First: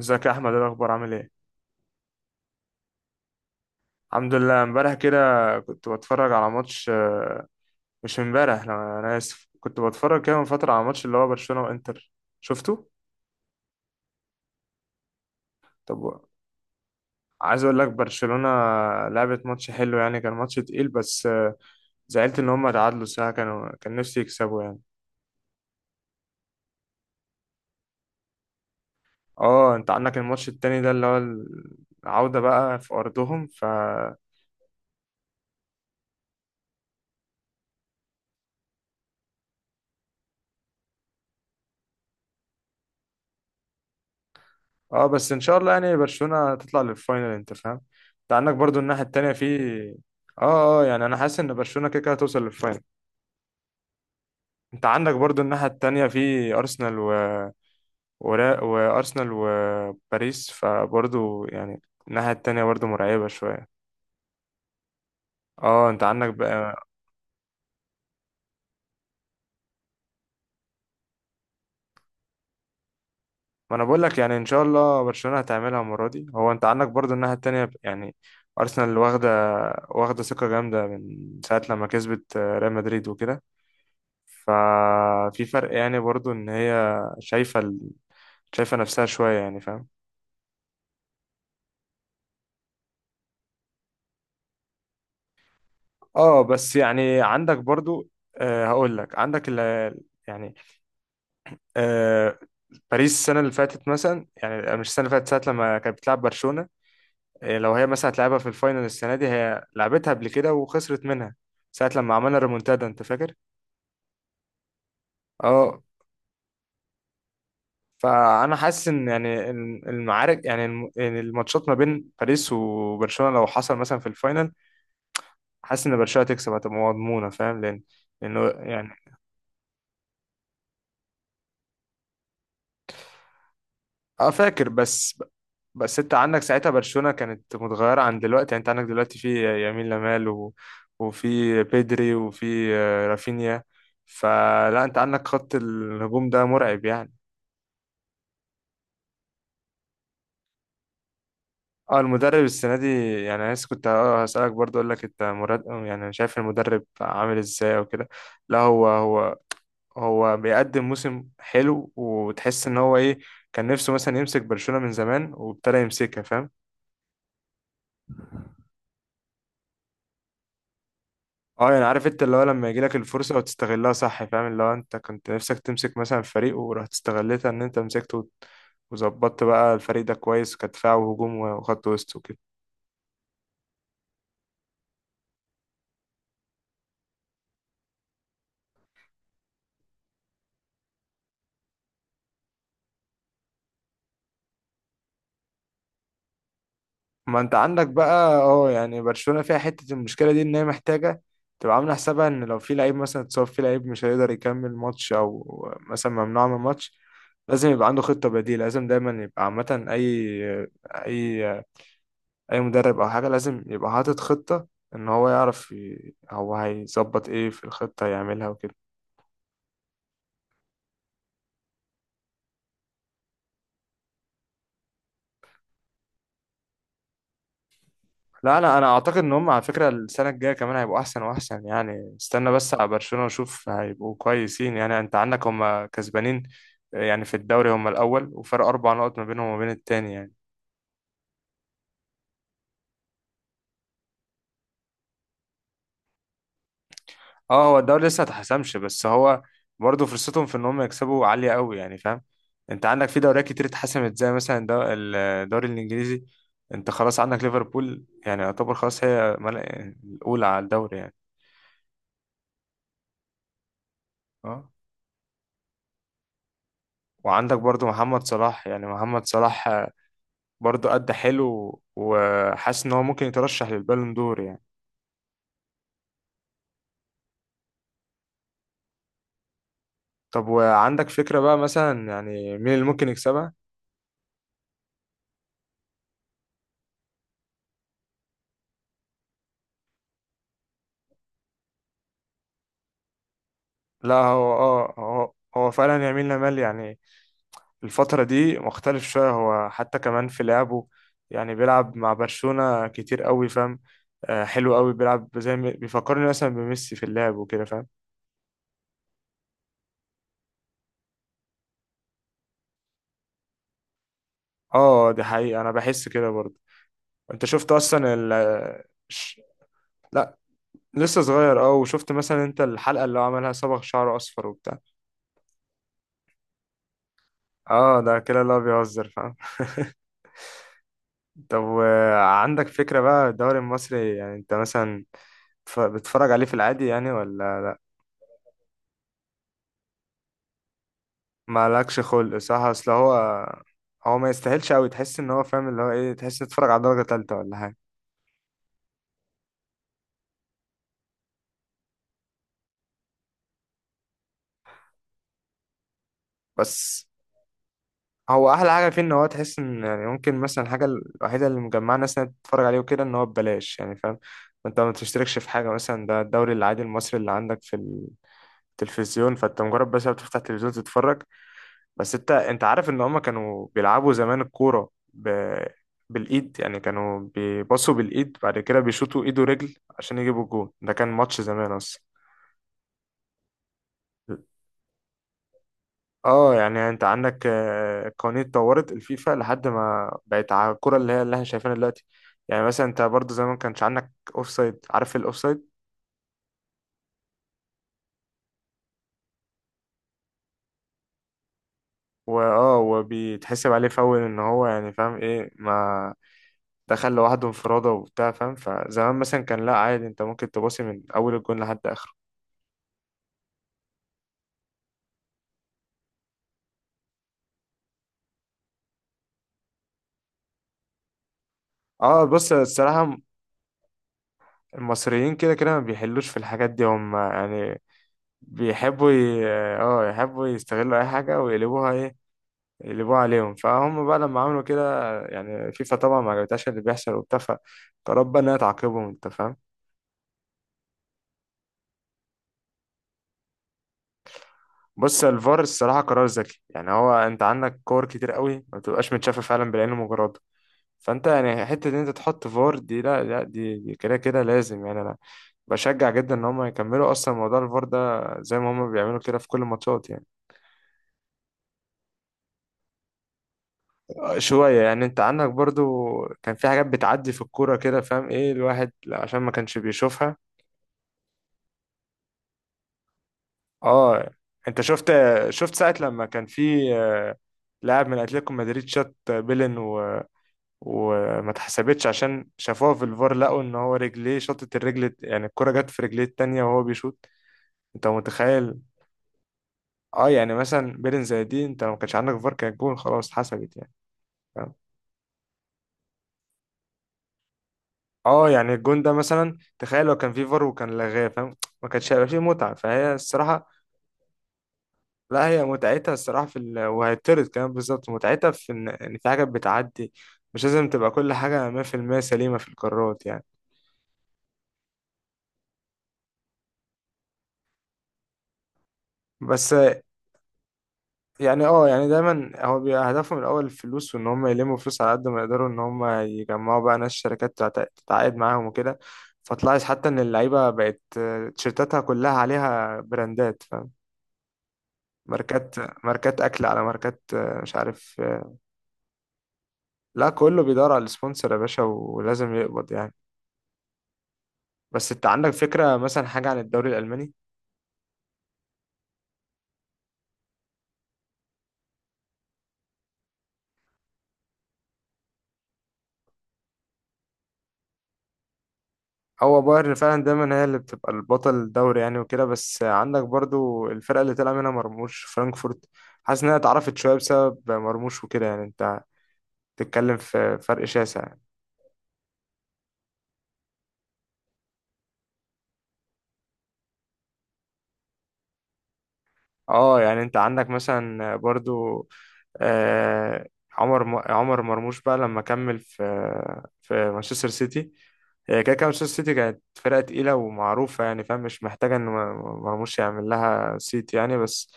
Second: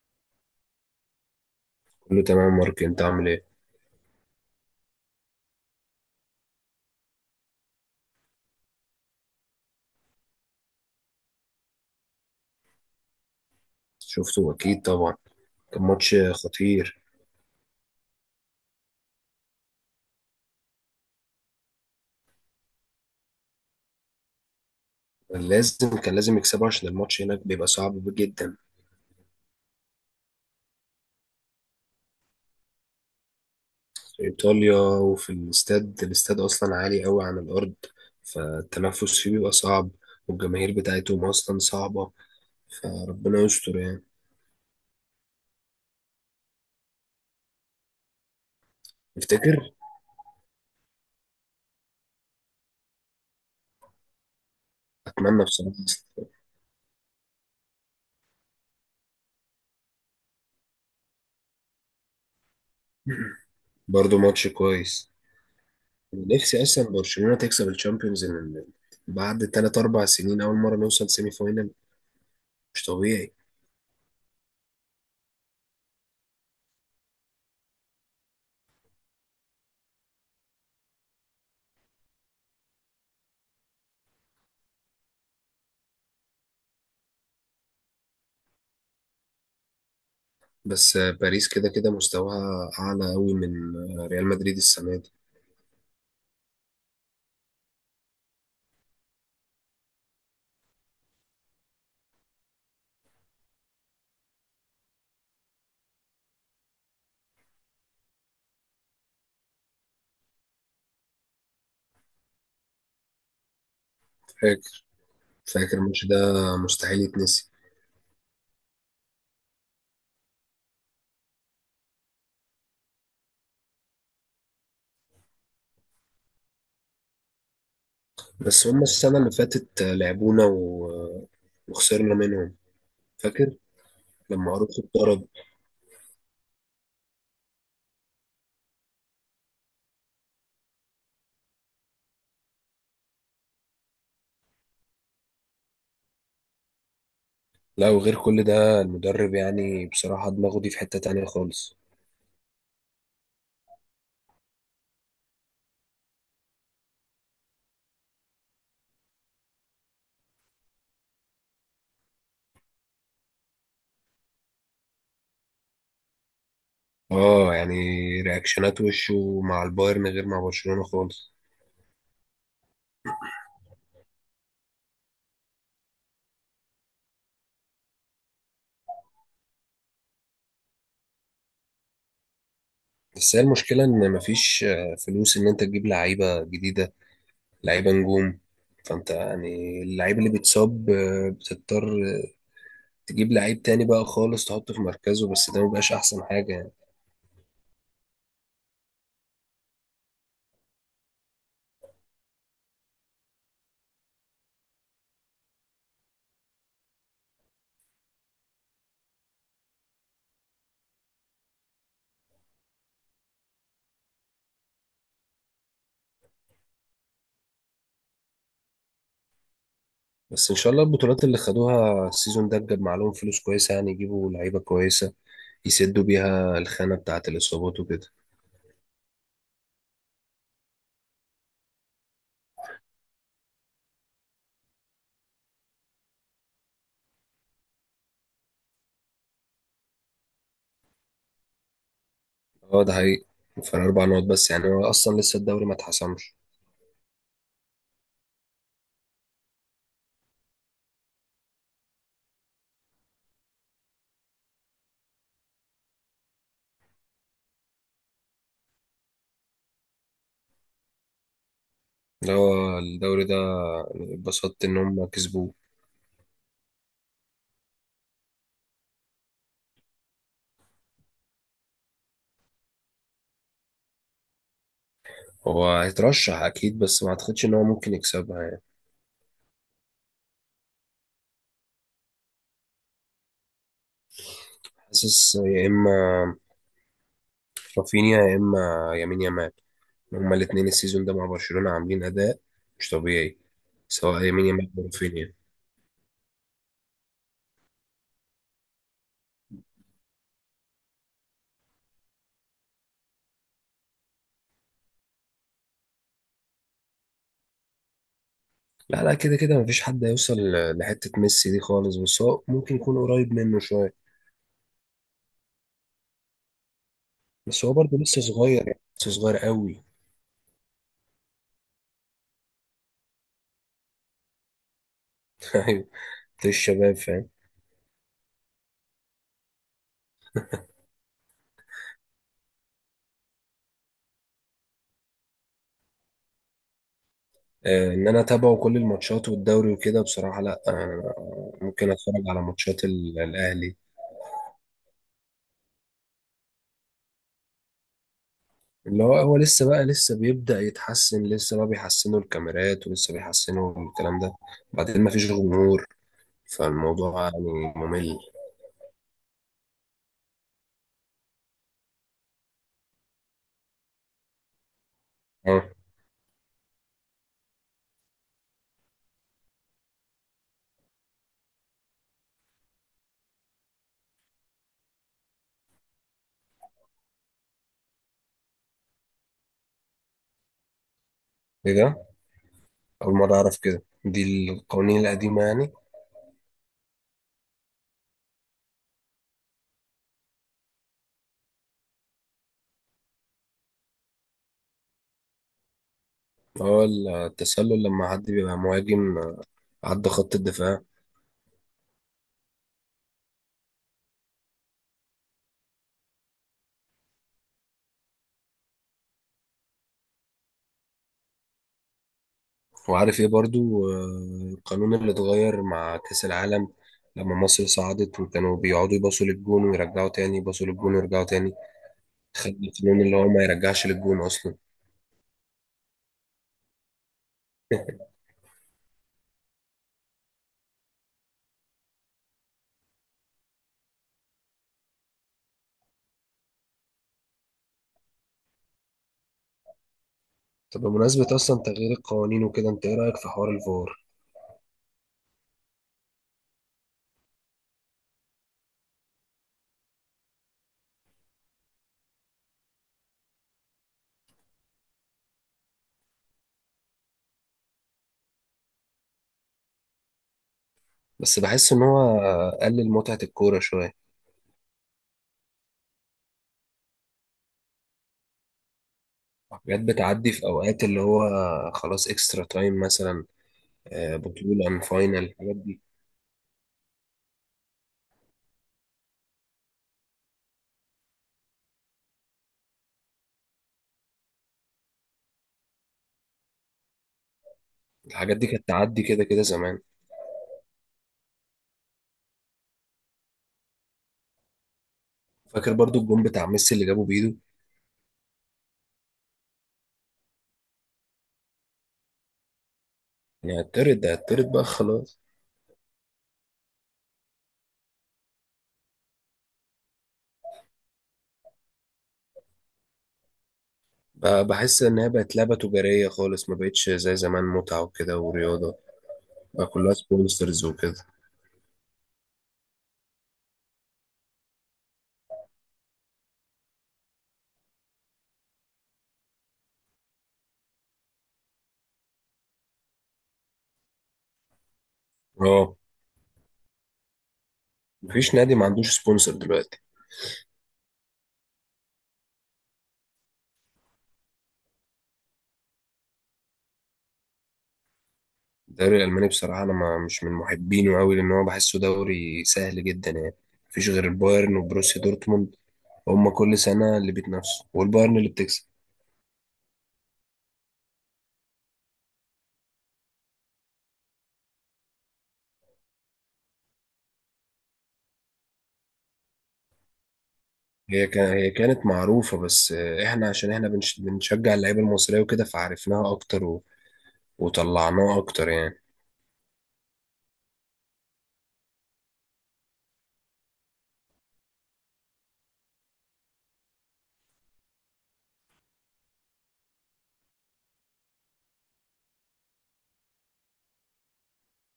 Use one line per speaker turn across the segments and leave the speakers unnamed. ازيك يا احمد، ايه الاخبار؟ عامل ايه؟
كله تمام يا مارك، انت عامل ايه؟
الحمد لله. امبارح كده كنت بتفرج على ماتش مش امبارح. لا، انا اسف، كنت بتفرج كده من فتره على ماتش اللي هو برشلونه وانتر. شفته؟
شفته اكيد طبعا. كان ماتش
طب،
خطير.
عايز اقول لك، برشلونه لعبت ماتش حلو، يعني كان ماتش تقيل، بس زعلت ان هم تعادلوا ساعه كان نفسي يكسبوا يعني.
كان لازم يكسبه عشان الماتش هناك بيبقى صعب جدا.
اه، انت عندك الماتش التاني ده اللي هو العوده بقى في ارضهم.
في ايطاليا، وفي الاستاد اصلا عالي قوي عن الارض، فالتنفس فيه بيبقى صعب، والجماهير بتاعتهم اصلا صعبة، فربنا يستر يعني.
اه، بس ان شاء الله يعني برشلونة تطلع للفاينل، انت فاهم؟ انت عندك برضو الناحية التانية في
تفتكر؟
اه يعني انا حاسس ان برشلونة كده كده هتوصل للفاينل. انت عندك برضو
اتمنى
الناحية
بصراحة.
التانية في وارسنال وباريس، فبرضو يعني الناحية التانية برضو مرعبة شوية.
برضه ماتش كويس.
اه، انت عندك
نفسي
بقى.
اصلا برشلونة تكسب الشامبيونز، لأن بعد 3 4 سنين اول مرة نوصل سيمي فاينل، مش طبيعي.
ما انا بقول لك يعني ان شاء الله برشلونة هتعملها المرة دي. هو انت عندك برضو الناحية التانية، يعني ارسنال واخدة ثقة جامدة من ساعة لما كسبت ريال مدريد وكده. ففي فرق، يعني برضو ان هي شايفة شايفة نفسها شوية، يعني فاهم؟
بس باريس كده كده مستواها أعلى أوي من ريال مدريد السنة دي.
اه، بس يعني عندك برضو، هقول لك عندك ال... يعني آه باريس السنة اللي فاتت، مثلا، يعني مش السنة اللي فاتت، ساعة لما كانت بتلعب برشلونة. لو هي مثلا هتلعبها في الفاينل السنة دي، هي لعبتها قبل كده وخسرت منها ساعة لما عملنا ريمونتادا، انت فاكر؟
فاكر. فاكر
اه.
الماتش ده، مستحيل يتنسي.
فانا حاسس ان يعني المعارك، يعني يعني الماتشات ما بين باريس وبرشلونة، لو حصل مثلا في الفاينل، حاسس ان برشلونه تكسب هتبقى مضمونه، فاهم؟ لانه
بس هما
يعني.
السنة اللي فاتت لعبونا وخسرنا منهم، فاكر،
اه،
لما
فاكر.
أروخو
بس
اتطرد.
بس انت عندك ساعتها برشلونه كانت متغيره عن دلوقتي، يعني انت عندك دلوقتي في يمين لامال وفي بيدري وفي رافينيا، فلا، انت عندك خط الهجوم ده مرعب يعني.
لا، وغير كل ده المدرب يعني بصراحة دماغه دي في حتة تانية خالص.
اه، المدرب السنه دي، يعني انا لسه كنت هسالك برضه، اقول لك انت مراد، يعني شايف المدرب عامل ازاي او كده؟ لا، هو بيقدم موسم حلو، وتحس ان هو ايه، كان نفسه مثلا يمسك برشلونة من زمان وابتدى يمسكها، فاهم؟
اه يعني رياكشنات وشه مع البايرن غير مع برشلونة خالص.
اه، يعني عارف انت اللي هو لما يجي لك الفرصة وتستغلها، صح فاهم؟ اللي هو انت كنت نفسك تمسك مثلا فريق، ورحت استغلتها ان انت مسكته وظبطت بقى الفريق ده كويس، كدفاع وهجوم وخط وسط وكده.
بس هي المشكلة إن مفيش فلوس إن أنت تجيب لعيبة جديدة، لعيبه نجوم. فانت يعني اللعيب اللي بيتصاب بتضطر تجيب لعيب تاني بقى خالص، تحطه في مركزه، بس ده مبقاش احسن حاجه يعني.
ما انت عندك بقى، يعني برشلونة فيها حتة المشكلة دي، ان هي محتاجة تبقى عاملة حسابها ان لو في لعيب مثلا اتصاب، في لعيب مش هيقدر يكمل ماتش، او مثلا ممنوع من الماتش، لازم يبقى عنده خطة بديلة. لازم دايما يبقى عامة، اي اي مدرب او حاجة لازم يبقى حاطط خطة ان هو يعرف هو هيظبط ايه في الخطة يعملها وكده.
بس ان شاء الله البطولات اللي خدوها السيزون ده جاب معاهم فلوس كويسه، يعني يجيبوا لعيبه كويسه يسدوا بيها الخانه بتاعه الاصابات وكده.
لا، لا، انا اعتقد ان هم، على فكره، السنه الجايه كمان هيبقوا احسن واحسن. يعني استنى بس على برشلونه وشوف، هيبقوا كويسين يعني. انت عندك هم كسبانين يعني في الدوري، هم الاول وفرق 4 نقط ما بينهم وما بين التاني يعني.
اه ده حقيقي. فرق اربع نقط بس، يعني هو اصلا لسه الدوري ما اتحسمش.
اه، هو الدوري لسه ما اتحسمش، بس هو برضه فرصتهم في ان هم يكسبوا عاليه قوي، يعني فاهم؟ انت عندك في دوريات كتير اتحسمت، زي مثلا الدوري الانجليزي، انت خلاص عندك ليفربول يعني يعتبر خلاص، هي الاولى على الدوري يعني.
اللي هو الدوري ده
اه،
اتبسطت ان هم كسبوه.
وعندك برضو محمد صلاح، يعني محمد صلاح برضه أدى حلو، وحاسس إن هو ممكن يترشح للبالون دور يعني.
هو هيترشح اكيد، بس ما اعتقدش ان هو ممكن يكسبها يعني.
طب، وعندك فكرة بقى مثلا، يعني، مين اللي ممكن يكسبها؟
حاسس يا اما رافينيا، يا اما يمين يامال. هما الاثنين السيزون ده مع برشلونة عاملين اداء مش طبيعي،
لا
سواء يمين
هو
يامال او
اه هو
رافينيا.
هو فعلا يمين لامال، يعني الفترة دي مختلف شوية، هو حتى كمان في لعبه، يعني بيلعب مع برشلونة كتير قوي، فاهم؟ حلو قوي بيلعب، زي بيفكرني مثلا بميسي في اللعب وكده، فاهم؟
لا لا، كده كده مفيش حد هيوصل لحتة ميسي دي خالص، بس هو ممكن يكون قريب منه شوية.
اه، دي حقيقة، أنا بحس كده برضه. أنت
بس
شفت
هو برضه
أصلا
لسه صغير يعني، لسه صغير
ش-
قوي.
لا، لسه صغير، اه، وشفت مثلا انت الحلقة اللي هو عملها صبغ شعره اصفر وبتاع.
ايوه، في الشباب فاهم.
اه، ده كده اللي هو بيهزر، فاهم؟ طب، وعندك فكرة بقى الدوري المصري؟ يعني انت مثلا بتتفرج عليه في العادي يعني، ولا
آه ان انا اتابعه كل الماتشات والدوري وكده، بصراحة لا، آه ممكن
مالكش
اتفرج
خلق؟
على
صح،
ماتشات
اصل هو
الاهلي.
هو ما يستاهلش قوي، تحس ان هو، فاهم اللي هو ايه، تحس إن تتفرج على درجة تالتة ولا حاجة.
اللي هو هو لسه بقى لسه بيبدأ يتحسن، لسه بقى بيحسنوا الكاميرات ولسه بيحسنوا الكلام ده، بعدين ما فيش جمهور،
بس
فالموضوع يعني ممل.
هو احلى حاجة فيه ان هو تحس ان، يعني ممكن مثلا الحاجة الوحيدة اللي مجمعة ناس انها تتفرج عليه وكده، ان هو ببلاش، يعني فاهم؟ انت ما تشتركش في
اه،
حاجة مثلا، ده الدوري العادي المصري اللي عندك في التلفزيون، فانت مجرد بس بتفتح التلفزيون تتفرج. بس انت عارف ان هما كانوا بيلعبوا زمان الكورة بالايد، يعني كانوا بيباصوا بالايد، بعد كده بيشوطوا ايد ورجل عشان يجيبوا الجون، ده كان ماتش زمان
ايه
اصلا.
ده؟ أول مرة أعرف كده، دي القوانين القديمة يعني.
اه، يعني انت عندك القوانين اتطورت، الفيفا لحد ما بقت على الكرة اللي هي اللي احنا شايفينها دلوقتي. يعني مثلا انت برضو زمان كانش عندك اوفسايد، عارف الاوفسايد
هو التسلل لما حد بيبقى مهاجم عدى خط الدفاع.
وبيتحسب عليه فاول، ان هو، يعني فاهم ايه، ما دخل لوحده انفرادة وبتاع، فاهم؟ فزمان مثلا كان لا، عادي، انت ممكن تباصي من اول الجون لحد اخره.
وعارف ايه برضو القانون اللي اتغير مع كأس العالم، لما مصر صعدت وكانوا بيقعدوا يباصوا للجون ويرجعوا تاني، يباصوا للجون ويرجعوا تاني.
اه، بص
خد القانون اللي
الصراحة،
هو ما يرجعش للجون أصلا.
المصريين كده كده ما بيحلوش في الحاجات دي هم، يعني بيحبوا ي... اه يحبوا يستغلوا أي حاجة ويقلبوها ايه، يقلبوها عليهم، فهم بقى لما عملوا كده، يعني فيفا طبعا ما عجبتهاش اللي بيحصل وبتاع، فقررت بقى إنها تعاقبهم، أنت فاهم؟
طب بمناسبة أصلا تغيير القوانين وكده، أنت إيه رأيك في حوار الفار؟
بص، الفار الصراحة قرار ذكي، يعني هو أنت عندك كور كتير قوي ما بتبقاش متشافة فعلا بالعين المجرد، فانت يعني حته ان انت تحط فار دي، لا، لا، دي كده كده لازم، يعني انا بشجع جدا ان هم يكملوا اصلا موضوع الفار ده زي ما هم بيعملوا كده في كل الماتشات يعني.
بس بحس إن هو قلل متعة الكورة شوية.
شويه يعني، انت عندك برضو كان في حاجات بتعدي في الكوره كده، فاهم ايه الواحد، لا، عشان ما كانش
حاجات بتعدي
بيشوفها.
في أوقات اللي هو خلاص، إكسترا تايم مثلا،
اه،
بطولة عن
انت شفت،
فاينل، الحاجات دي.
ساعه لما كان في لاعب من اتلتيكو مدريد شاط بيلن وما اتحسبتش عشان شافوها في الفار، لقوا ان هو رجليه، شاطت الرجل يعني الكرة جت في رجليه التانية وهو بيشوط، انت
الحاجات دي كانت
متخيل؟
تعدي كده كده زمان.
اه، يعني مثلا بيرن زي دي، انت لو ما كانش عندك فار، كان الجون خلاص اتحسبت يعني، فاهم؟
فاكر برضو الجون بتاع ميسي اللي جابه بإيده؟
اه يعني الجون ده مثلا، تخيل لو كان في فار وكان لغاه، فاهم؟ ما كانش هيبقى فيه متعة، فهي
يعني
الصراحة.
هتطرد ده، هتطرد بقى خلاص.
لا، هي متعتها الصراحة في وهيتطرد كمان بالظبط، متعتها في ان إن في حاجات بتعدي، مش لازم تبقى كل حاجة 100% سليمة في القرارات يعني.
بقى بحس إن هي بقت لعبة تجارية خالص، ما بقتش زي زمان متعة وكده ورياضة. بقى
بس،
كلها سبونسرز وكده.
يعني يعني دايما هو بيبقى هدفهم الاول الفلوس، وان هم يلموا فلوس على قد ما يقدروا، ان هم يجمعوا بقى ناس، شركات تتعاقد معاهم وكده. فتلاحظ حتى ان اللعيبه بقت تيشيرتاتها كلها عليها براندات، فاهم؟
اه.
ماركات، ماركات اكل على ماركات، مش عارف.
مفيش نادي ما عندوش سبونسر دلوقتي.
لا، كله بيدور على السبونسر يا باشا، ولازم يقبض يعني. بس انت عندك فكره مثلا حاجه عن الدوري الالماني؟
الدوري الألماني بصراحة أنا ما مش من محبينه أوي، لأن هو بحسه دوري سهل جدا يعني، مفيش غير البايرن وبروسيا دورتموند، هما كل سنة اللي بيتنافسوا والبايرن اللي بتكسب.
هو بايرن فعلا دايما هي اللي بتبقى البطل الدوري يعني وكده، بس عندك برضو الفرقة اللي طلع منها مرموش، فرانكفورت، حاسس انها اتعرفت شوية بسبب مرموش وكده، يعني انت بتتكلم في فرق شاسع.
هي كانت معروفة، بس إحنا عشان إحنا بنشجع اللعيبة المصرية وكده، فعرفناها أكتر وطلعناها أكتر يعني.
اه، يعني انت عندك مثلا برضو آه، عمر مرموش بقى لما كمل في مانشستر سيتي. هي كده كده مانشستر سيتي كانت فرقة تقيلة ومعروفة، يعني فاهم، مش محتاجة إن مرموش يعمل لها سيت يعني. بس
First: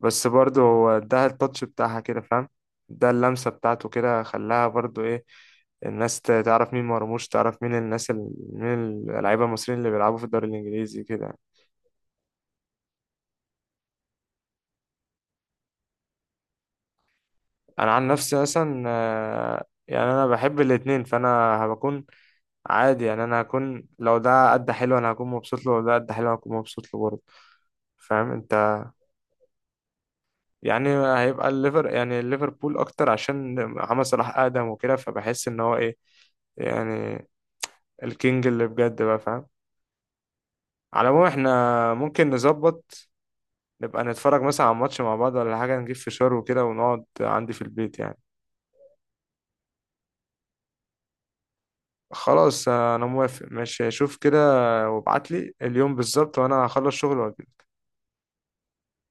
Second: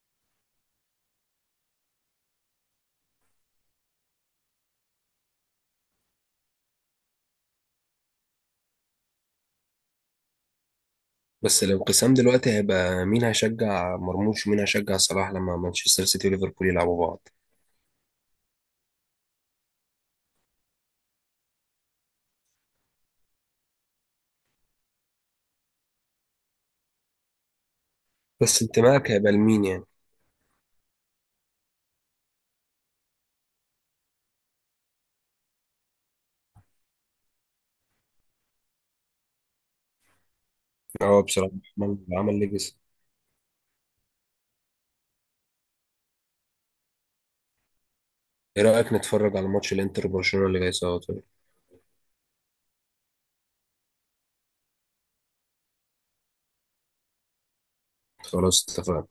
برضه هو اداها التاتش بتاعها كده، فاهم؟ ده اللمسة بتاعته كده خلاها برضه إيه، الناس تعرف مين مرموش، تعرف مين الناس مين اللعيبة المصريين اللي بيلعبوا في الدوري الإنجليزي كده يعني.
بس الانقسام دلوقتي هيبقى مين هيشجع مرموش ومين هيشجع صلاح لما مانشستر سيتي وليفربول يلعبوا بعض.
انا عن نفسي مثلا، يعني انا بحب الاتنين، فانا هبكون عادي، يعني انا هكون، لو ده قد حلو انا هكون مبسوط له، ولو ده قد حلو انا هكون مبسوط له برضه، فاهم
بس
انت؟
انتمائك هيبقى لمين يعني؟
يعني هيبقى الليفر يعني ليفربول اكتر عشان محمد صلاح اقدم وكده، فبحس ان هو ايه، يعني الكينج اللي بجد بقى، فاهم؟ على
هو
العموم
بصراحة
احنا
عمل
ممكن
عمل ليجاسي.
نظبط نبقى نتفرج مثلا على ماتش مع بعض ولا حاجة، نجيب فشار وكده ونقعد عندي في البيت يعني.
ايه رأيك نتفرج على ماتش الانتر وبرشلونة اللي جاي سوا؟ طيب.
خلاص، انا موافق، ماشي، شوف كده وابعت لي اليوم بالظبط وانا هخلص شغل.
خلاص اتفقنا.